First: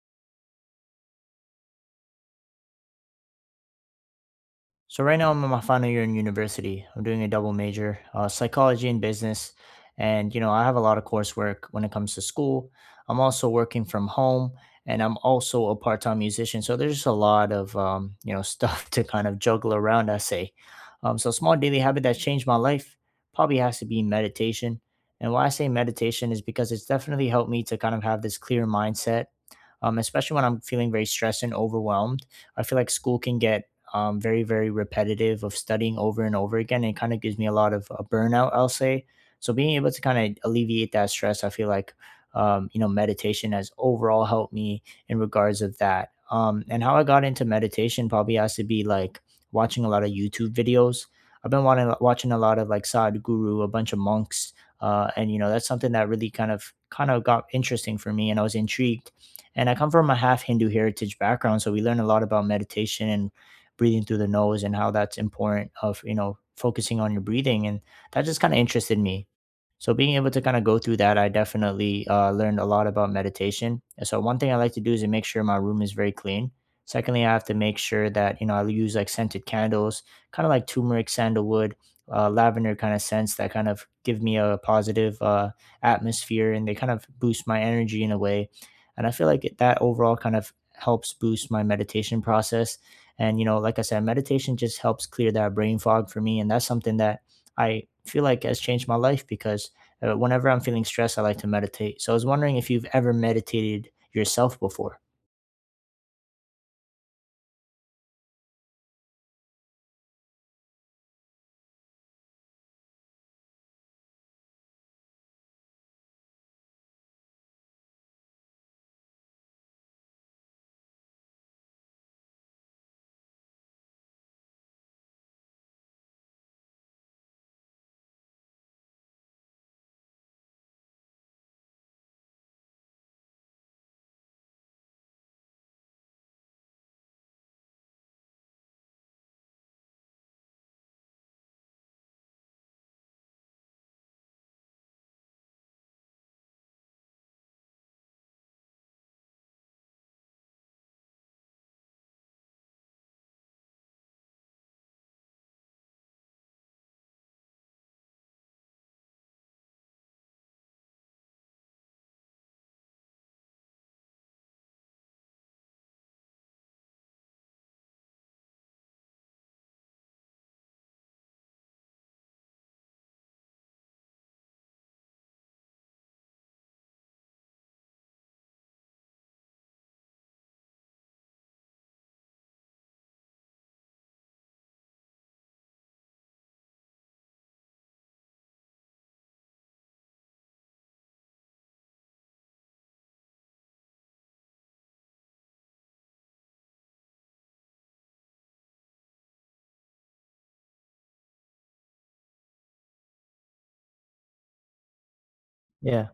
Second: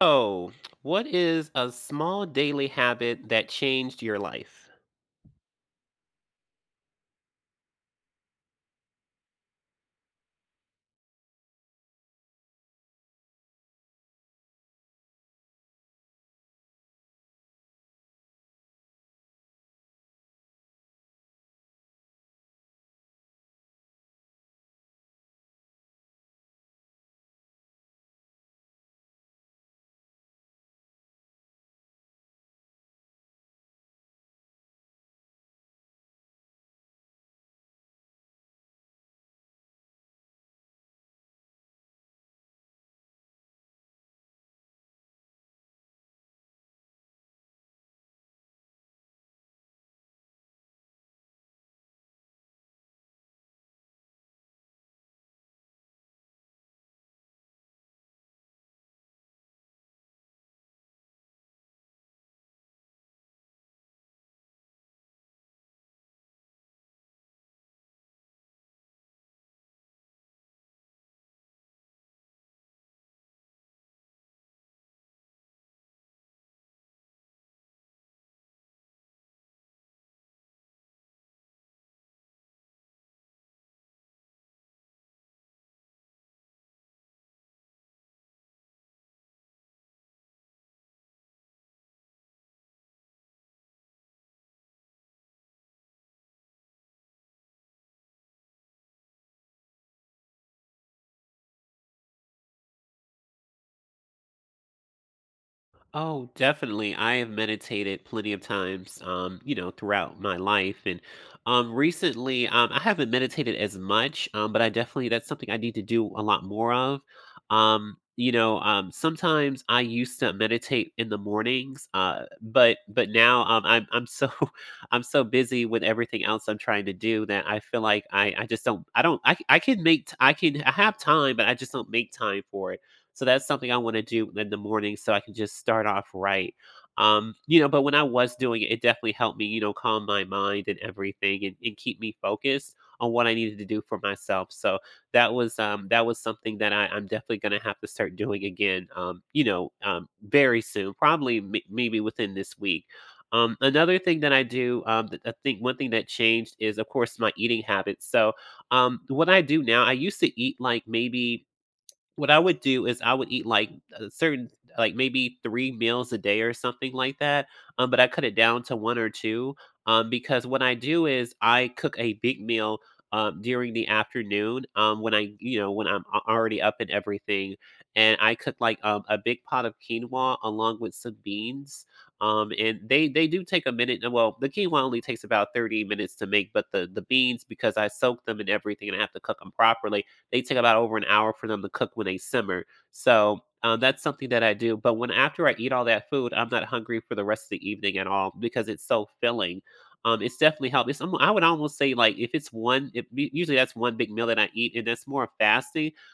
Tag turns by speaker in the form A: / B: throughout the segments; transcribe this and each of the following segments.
A: Oh, what is a small daily habit that changed your life?
B: So right now I'm in my final year in university. I'm doing a double major, psychology and business, and you know I have a lot of coursework when it comes to school. I'm also working from home, and I'm also a part-time musician. So there's just a lot of stuff to kind of juggle around, I say. So small daily habit that changed my life probably has to be meditation. And why I say meditation is because it's definitely helped me to kind of have this clear mindset, especially when I'm feeling very stressed and overwhelmed. I feel like school can get very repetitive of studying over and over again. It kind of gives me a lot of burnout, I'll say. So being able to kind of alleviate that stress, I feel like meditation has overall helped me in regards of that. And how I got into meditation probably has to be like watching a lot of YouTube videos. Watching a lot of like Sadhguru, a bunch of monks, and you know that's something that really kind of got interesting for me and I was intrigued. And I come from a half Hindu heritage background, so we learn a lot about meditation and breathing through the nose and how that's important, of you know focusing on your breathing, and that just kind of interested me. So being able to kind of go through that, I definitely learned a lot about meditation. And so one thing I like to do is to make sure my room is very clean. Secondly, I have to make sure that you know I use like scented candles, kind of like turmeric, sandalwood, lavender kind of scents that kind of give me a positive atmosphere, and they kind of boost my energy in a way. And I feel like that overall kind of helps boost my meditation process. And, you know, like I said, meditation just helps clear that brain fog for me. And that's something that I feel like has changed my life, because whenever I'm feeling stressed, I like to meditate. So I was wondering if you've ever meditated yourself before.
A: Oh, definitely. I have meditated plenty of times, you know, throughout my life. And recently, I haven't meditated as much, but I definitely, that's something I need to do a lot more of. Sometimes I used to meditate in the mornings, but now I'm so I'm so busy with everything else I'm trying to do that I feel like I just don't I Can make I have time, but I just don't make time for it, so that's something I want to do in the morning so I can just start off right. But when I was doing it, it definitely helped me, you know, calm my mind and everything, and keep me focused on what I needed to do for myself. So that was something that I'm definitely gonna have to start doing again. Very soon, probably maybe within this week. Another thing that I do, that I think one thing that changed is, of course, my eating habits. So, what I do now, I used to eat like maybe what I would do is I would eat, like, a certain like, maybe 3 meals a day or something like that, but I cut it down to 1 or 2, because what I do is I cook a big meal, during the afternoon, when I, you know, when I'm a already up and everything, and I cook, like, a big pot of quinoa along with some beans, and they do take a minute. Uh, well, the quinoa only takes about 30 minutes to make, but the beans, because I soak them and everything and I have to cook them properly, they take about over an hour for them to cook when they simmer. So that's something that I do. But when after I eat all that food, I'm not hungry for the rest of the evening at all because it's so filling. It's definitely helped. I would almost say like if, usually that's one big meal that I eat, and that's more fasting.
B: Yeah.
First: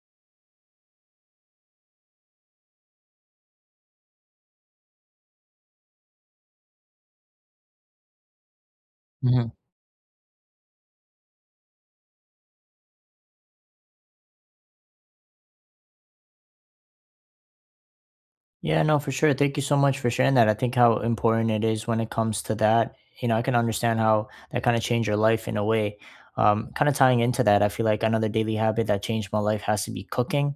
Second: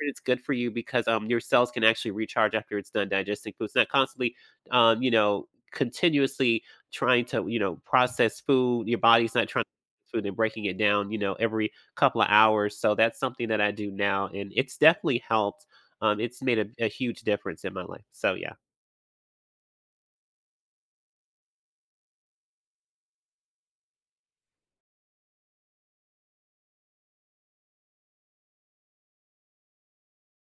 A: It's good for you because your cells can actually recharge after it's done digesting food. It's not constantly um, you know, continuously trying to, you know, process food. Your body's not trying to process food and breaking it down, you know, every couple of hours. So that's something that I do now and it's definitely helped. It's made a huge difference in my life. So yeah.
B: Yeah, no, for sure. Thank you so much for sharing that. I think how important it is when it comes to that. You know, I can understand how that kind of changed your life in a way. Kind of tying into that, I feel like another daily habit that changed my life has to be cooking.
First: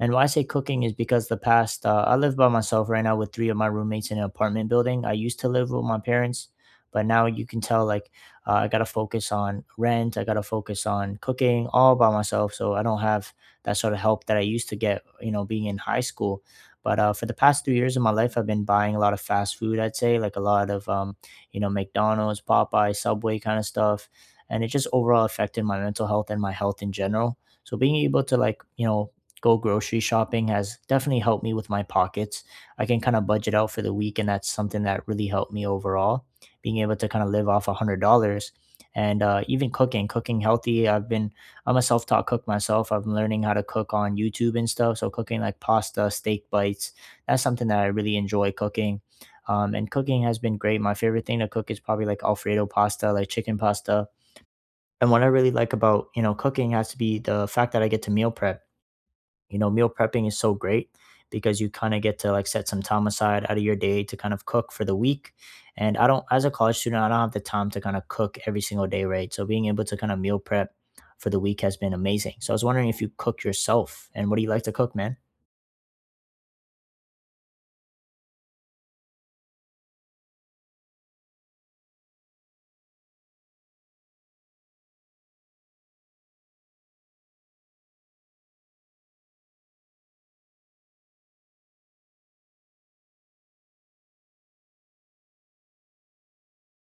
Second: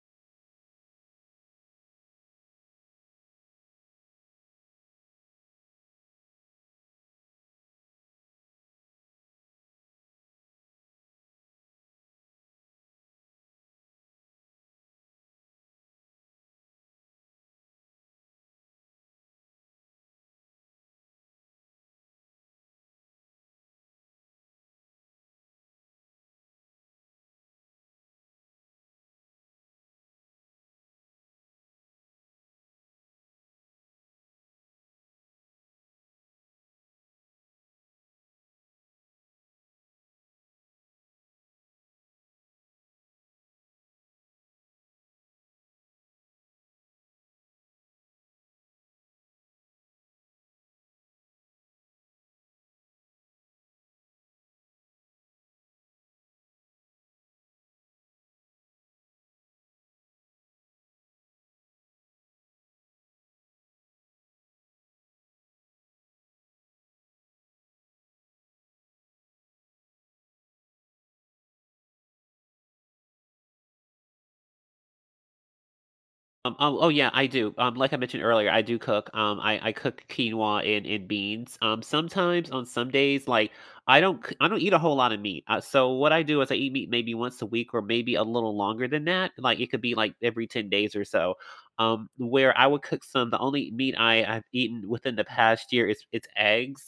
B: And why I say cooking is because the past, I live by myself right now with three of my roommates in an apartment building. I used to live with my parents, but now you can tell like I got to focus on rent, I got to focus on cooking all by myself. So I don't have that sort of help that I used to get, you know, being in high school. But for the past 3 years of my life, I've been buying a lot of fast food. I'd say like a lot of you know McDonald's, Popeye, Subway kind of stuff, and it just overall affected my mental health and my health in general. So being able to like you know go grocery shopping has definitely helped me with my pockets. I can kind of budget out for the week, and that's something that really helped me overall. Being able to kind of live off $100, and even cooking, cooking healthy. I'm a self-taught cook myself. I'm learning how to cook on YouTube and stuff. So cooking like pasta, steak bites, that's something that I really enjoy cooking. And cooking has been great. My favorite thing to cook is probably like Alfredo pasta, like chicken pasta. And what I really like about, you know, cooking has to be the fact that I get to meal prep. You know, meal prepping is so great because you kind of get to like set some time aside out of your day to kind of cook for the week. And I don't, as a college student, I don't have the time to kind of cook every single day, right? So being able to kind of meal prep for the week has been amazing. So I was wondering if you cook yourself and what do you like to cook, man?
A: Oh, oh yeah, I do. Like I mentioned earlier, I do cook. I cook quinoa and beans. Sometimes on some days, like I don't eat a whole lot of meat. So what I do is I eat meat maybe once a week or maybe a little longer than that. Like it could be like every 10 days or so. Where I would cook some. The only meat I've eaten within the past year is it's eggs.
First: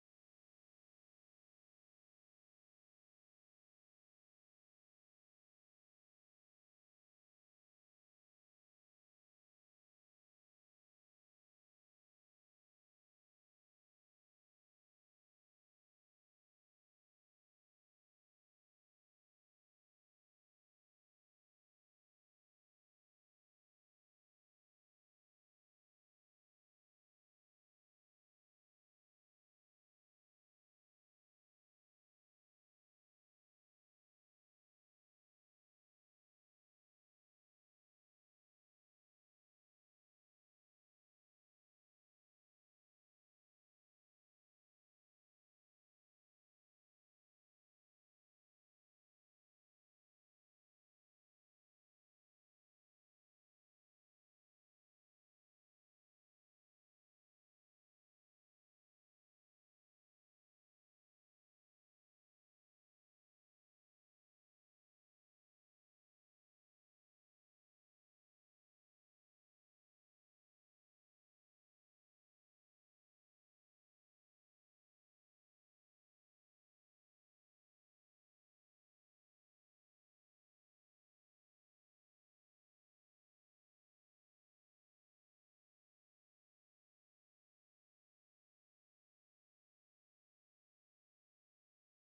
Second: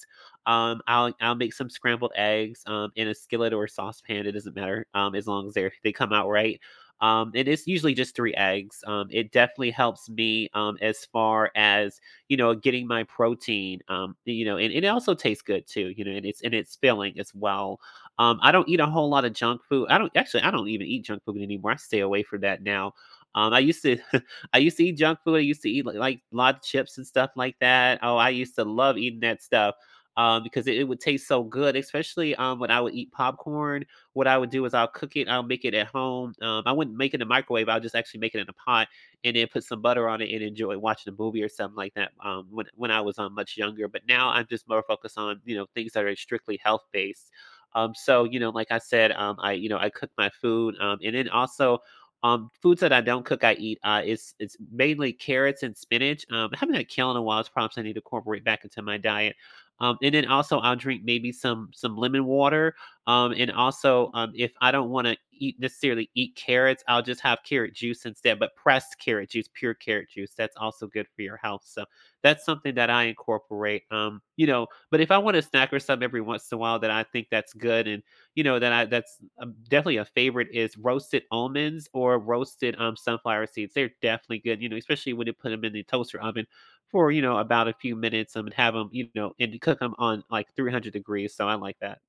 A: I'll make some scrambled eggs in a skillet or a saucepan. It doesn't matter as long as they come out right, and it's usually just 3 eggs. It definitely helps me, as far as, you know, getting my protein. You know, and it also tastes good too. You know, and it's filling as well. I don't eat a whole lot of junk food. I don't actually. I don't even eat junk food anymore. I stay away from that now. I used to, I used to eat junk food. I used to eat like a lot of chips and stuff like that. Oh, I used to love eating that stuff, because it would taste so good, especially when I would eat popcorn. What I would do is I'll cook it. I'll make it at home. I wouldn't make it in the microwave. I'll just actually make it in a pot and then put some butter on it and enjoy watching a movie or something like that. When I was, much younger, but now I'm just more focused on, you know, things that are strictly health based. So you know, like I said, I you know, I cook my food, and then also, foods that I don't cook, I eat. It's mainly carrots and spinach. I haven't had kale in a while. It's perhaps I need to incorporate back into my diet. And then also I'll drink maybe some lemon water, and also, if I don't want to eat, necessarily eat carrots, I'll just have carrot juice instead, but pressed carrot juice, pure carrot juice. That's also good for your health. So that's something that I incorporate. You know, but if I want a snack or something every once in a while that I think that's good, and you know that I that's definitely a favorite is roasted almonds or roasted sunflower seeds. They're definitely good, you know, especially when you put them in the toaster oven for, you know, about a few minutes, and have them, you know, and cook them on like 300 degrees. So I like that.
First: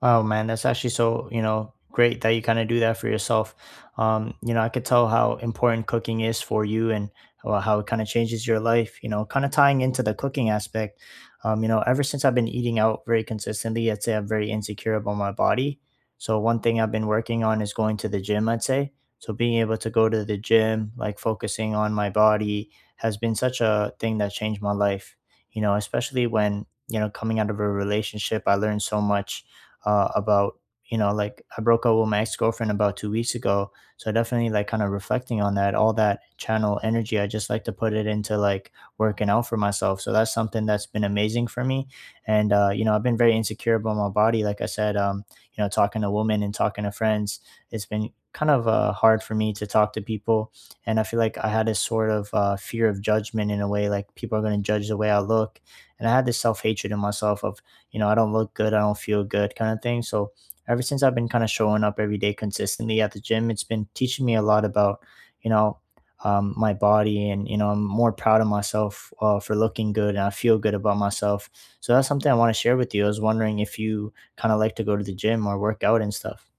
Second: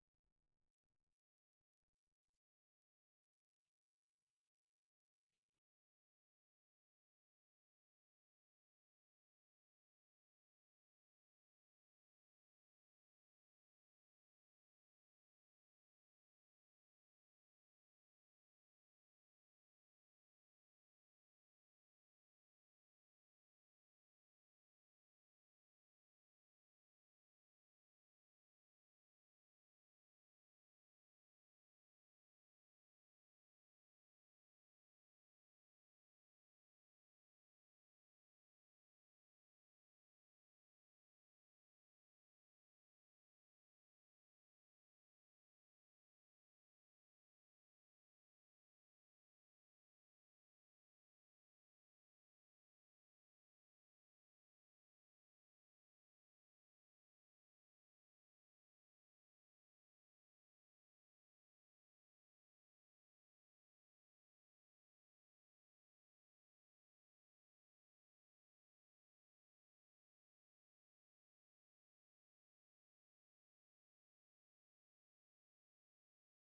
B: Oh man, that's actually so, you know, great that you kind of do that for yourself. You know, I could tell how important cooking is for you and how it kind of changes your life, you know, kind of tying into the cooking aspect. You know, ever since I've been eating out very consistently, I'd say I'm very insecure about my body. So one thing I've been working on is going to the gym, I'd say. So being able to go to the gym, like focusing on my body, has been such a thing that changed my life, you know, especially when, you know, coming out of a relationship, I learned so much about you know like I broke up with my ex-girlfriend about 2 weeks ago. So definitely like kind of reflecting on that, all that channel energy, I just like to put it into like working out for myself. So that's something that's been amazing for me. And you know I've been very insecure about my body, like I said. You know, talking to women and talking to friends, it's been kind of hard for me to talk to people, and I feel like I had this sort of fear of judgment in a way, like people are going to judge the way I look. And I had this self-hatred in myself of you know, I don't look good, I don't feel good kind of thing. So ever since I've been kind of showing up every day consistently at the gym, it's been teaching me a lot about, you know, my body, and you know I'm more proud of myself for looking good, and I feel good about myself. So that's something I want to share with you. I was wondering if you kind of like to go to the gym or work out and stuff.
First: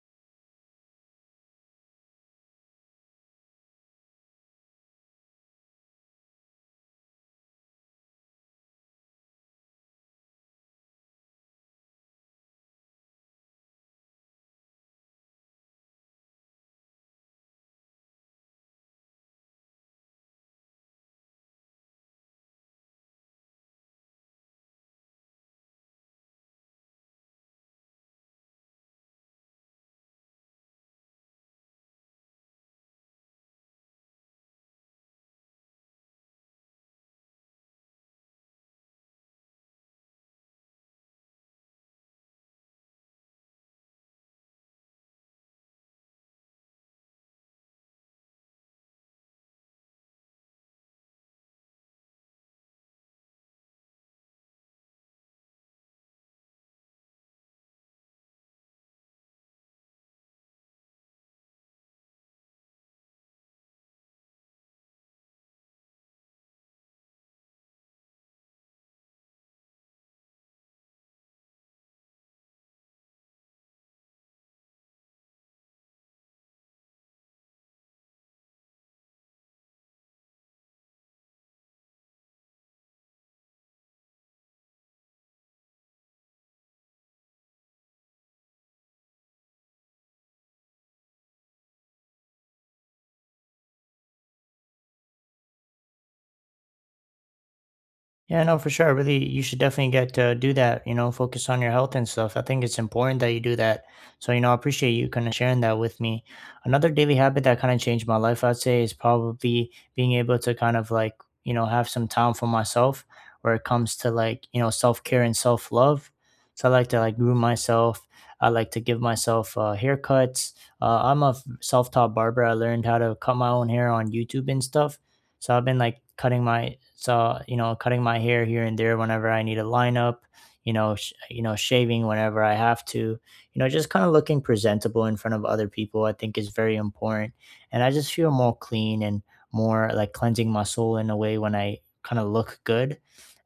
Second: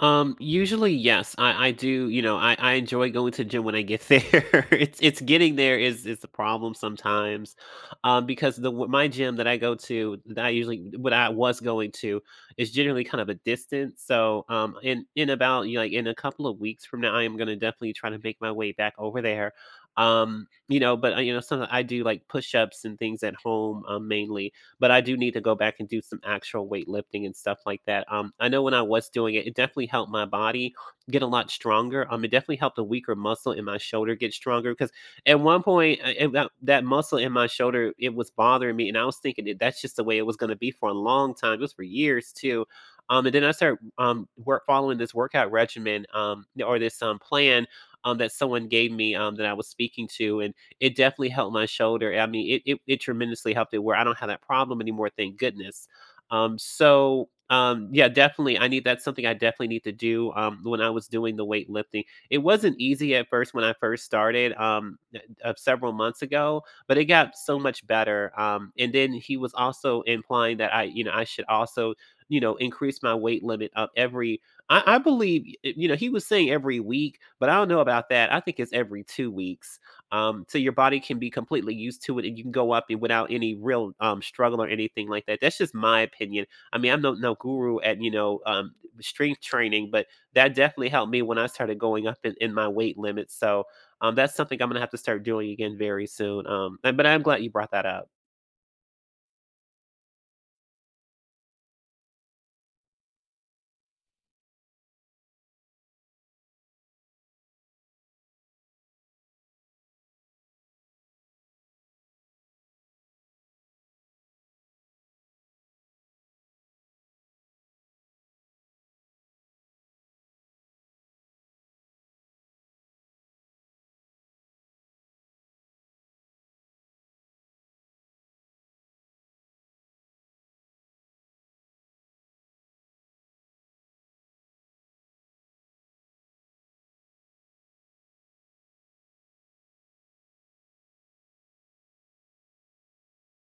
A: Usually, yes, I do. You know, I enjoy going to the gym when I get there. It's getting there is the problem sometimes, because my gym that I go to, that I usually what I was going to is generally kind of a distance. So, in about, you know, like in a couple of weeks from now, I am gonna definitely try to make my way back over there. You know, sometimes I do like push ups and things at home, mainly, but I do need to go back and do some actual weightlifting and stuff like that. I know when I was doing it, it definitely helped my body get a lot stronger. It definitely helped the weaker muscle in my shoulder get stronger because at one point, that muscle in my shoulder it was bothering me, and I was thinking that that's just the way it was going to be for a long time. It was for years too. And then I started work following this workout regimen, or this plan, that someone gave me, that I was speaking to, and it definitely helped my shoulder. I mean, it tremendously helped it where I don't have that problem anymore, thank goodness. Yeah, definitely, I need that's something I definitely need to do. When I was doing the weightlifting, it wasn't easy at first when I first started. Several months ago, but it got so much better. And then he was also implying that I, you know, I should also, you know, increase my weight limit up every, I believe, you know, he was saying every week, but I don't know about that, I think it's every 2 weeks. So your body can be completely used to it, and you can go up and without any real, struggle or anything like that. That's just my opinion. I mean, I'm no guru at, you know, strength training, but that definitely helped me when I started going up in my weight limit. So that's something I'm gonna have to start doing again very soon. But I'm glad you brought that up.
B: Yeah, no, for sure. Really, you should definitely get to do that, you know, focus on your health and stuff. I think it's important that you do that. So, you know, I appreciate you kind of sharing that with me. Another daily habit that kind of changed my life, I'd say, is probably being able to kind of like, you know, have some time for myself where it comes to like, you know, self care and self love. So, I like to like groom myself. I like to give myself haircuts. I'm a self taught barber. I learned how to cut my own hair on YouTube and stuff. So I've been like cutting my so you know cutting my hair here and there whenever I need a lineup, you know, you know shaving whenever I have to, you know, just kind of looking presentable in front of other people, I think is very important. And I just feel more clean and more like cleansing my soul in a way when I kind of look good.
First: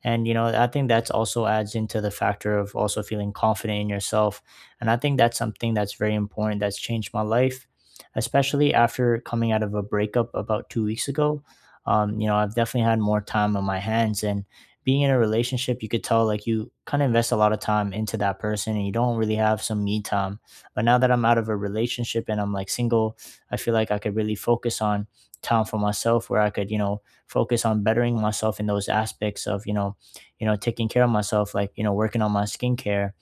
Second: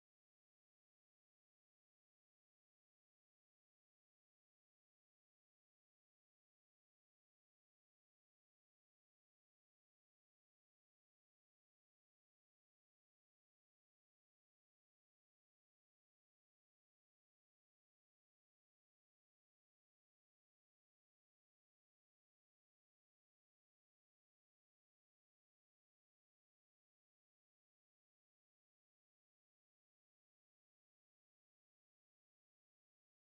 B: And you know, I think that's also adds into the factor of also feeling confident in yourself. And I think that's something that's very important that's changed my life, especially after coming out of a breakup about 2 weeks ago. You know, I've definitely had more time on my hands. And being in a relationship, you could tell like you kind of invest a lot of time into that person and you don't really have some me time. But now that I'm out of a relationship and I'm like single, I feel like I could really focus on time for myself where I could, you know, focus on bettering myself in those aspects of, you know, taking care of myself, like, you know, working on my skincare.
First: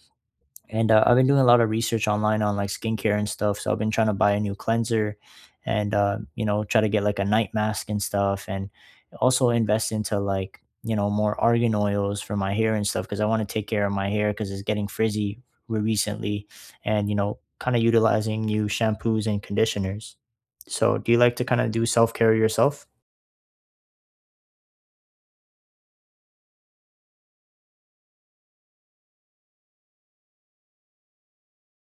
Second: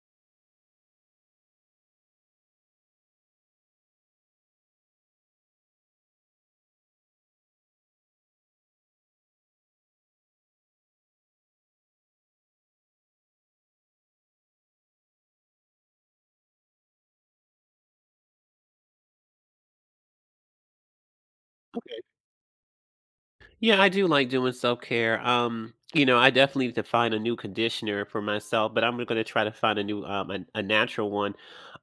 B: And I've been doing a lot of research online on like skincare and stuff. So I've been trying to buy a new cleanser, and you know, try to get like a night mask and stuff, and also invest into like you know more argan oils for my hair and stuff because I want to take care of my hair because it's getting frizzy recently, and you know, kind of utilizing new shampoos and conditioners. So, do you like to kind of do self care yourself?
A: Yeah, I do like doing self care. You know, I definitely need to find a new conditioner for myself, but I'm going to try to find a new, a natural one.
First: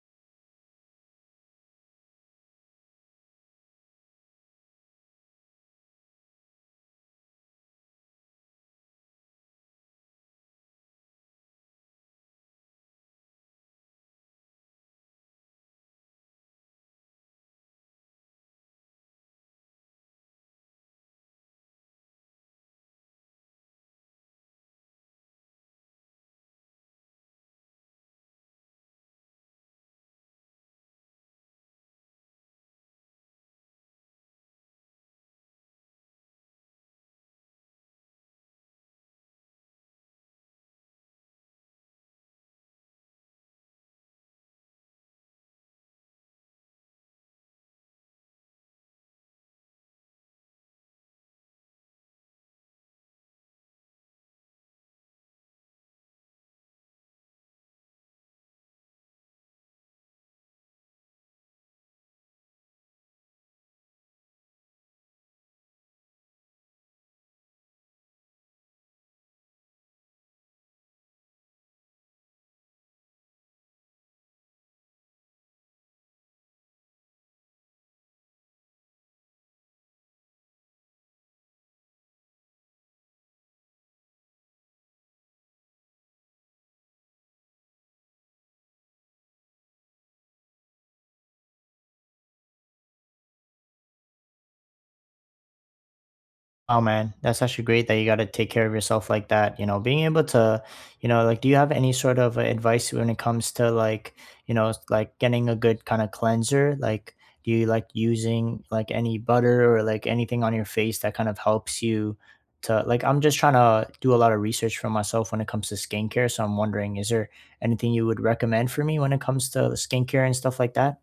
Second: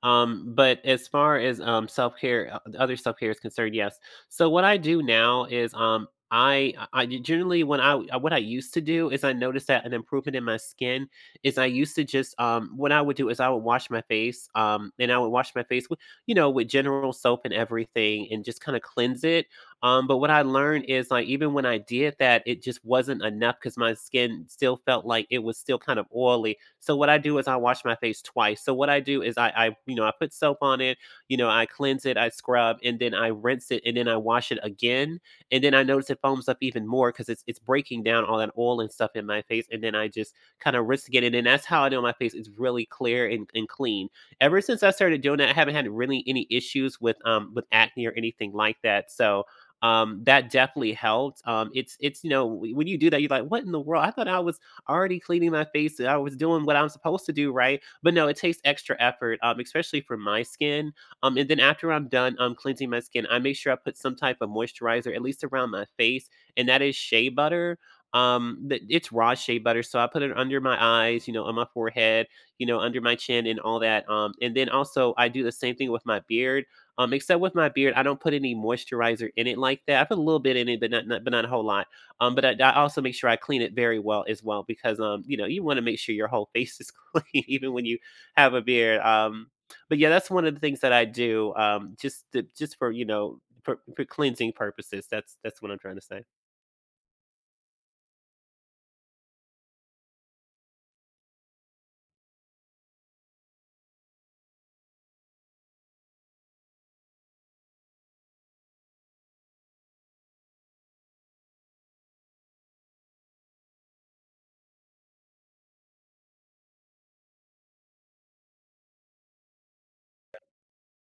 A: But as far as self care, other self care is concerned, yes. So what I do now is I generally when I what I used to do is I noticed that an improvement in my skin is I used to just, what I would do is I would wash my face, and I would wash my face with, you know, with general soap and everything and just kind of cleanse it, but what I learned is like even when I did that, it just wasn't enough because my skin still felt like it was still kind of oily. So what I do is I wash my face twice. So what I do is I, you know, I put soap on it, you know, I cleanse it, I scrub, and then I rinse it, and then I wash it again, and then I notice it foams up even more because it's breaking down all that oil and stuff in my face, and then I just kind of rinse again, and then that's how I know my face is really clear and clean. Ever since I started doing that, I haven't had really any issues with acne or anything like that. So that definitely helped. It's You know, when you do that, you're like, what in the world? I thought I was already cleaning my face, and I was doing what I'm supposed to do, right? But no, it takes extra effort, especially for my skin. And then after I'm done, cleansing my skin, I make sure I put some type of moisturizer, at least around my face, and that is shea butter. It's raw shea butter, so I put it under my eyes, you know, on my forehead, you know, under my chin, and all that. And then also I do the same thing with my beard. Except with my beard, I don't put any moisturizer in it like that. I put a little bit in it, but not, but not a whole lot. I also make sure I clean it very well as well because, you know, you want to make sure your whole face is clean even when you have a beard. But yeah, that's one of the things that I do. Just for, you know, for cleansing purposes. That's what I'm trying to say.
B: Oh man, that's actually great that you got to take care of yourself like that. You know, being able to, you know, like, do you have any sort of advice when it comes to like, you know, like getting a good kind of cleanser? Like, do you like using like any butter or like anything on your face that kind of helps you to like? I'm just trying to do a lot of research for myself when it comes to skincare. So I'm wondering, is there anything you would recommend for me when it comes to skincare and stuff like that?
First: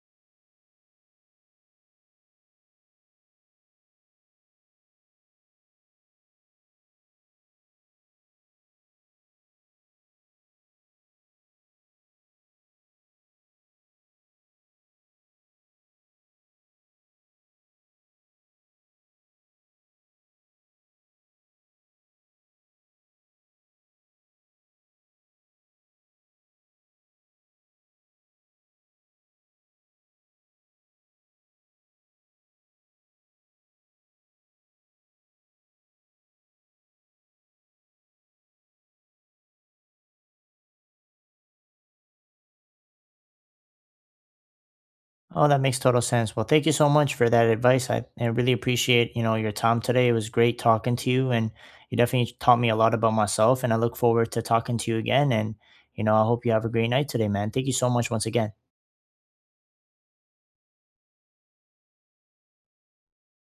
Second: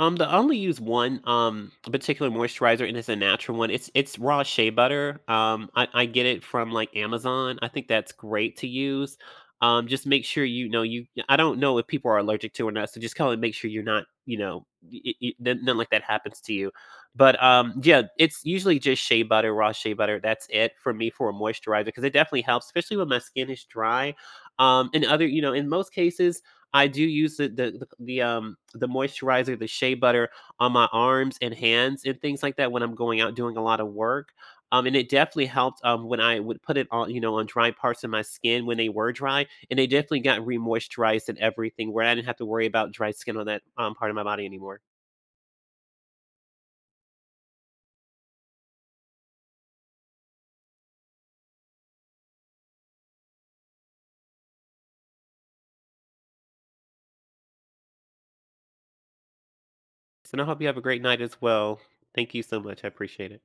A: The I only use one, particular moisturizer, and it's a natural one. It's raw shea butter. I get it from like Amazon. I think that's great to use. Just make sure you know you. I don't know if people are allergic to it or not, so just kind of make sure you're not. You know, nothing like that happens to you. But yeah, it's usually just shea butter, raw shea butter. That's it for me for a moisturizer because it definitely helps, especially when my skin is dry. And other, you know, in most cases I do use the moisturizer, the shea butter on my arms and hands and things like that when I'm going out doing a lot of work. And it definitely helped, when I would put it on, you know, on dry parts of my skin when they were dry, and they definitely got re-moisturized and everything, where I didn't have to worry about dry skin on that part of my body anymore.
B: Oh, that makes total sense. Well, thank you so much for that advice. I really appreciate, you know, your time today. It was great talking to you, and you definitely taught me a lot about myself, and I look forward to talking to you again. And you know, I hope you have a great night today, man. Thank you so much once again.
A: So, and I hope you have a great night as well. Thank you so much. I appreciate it.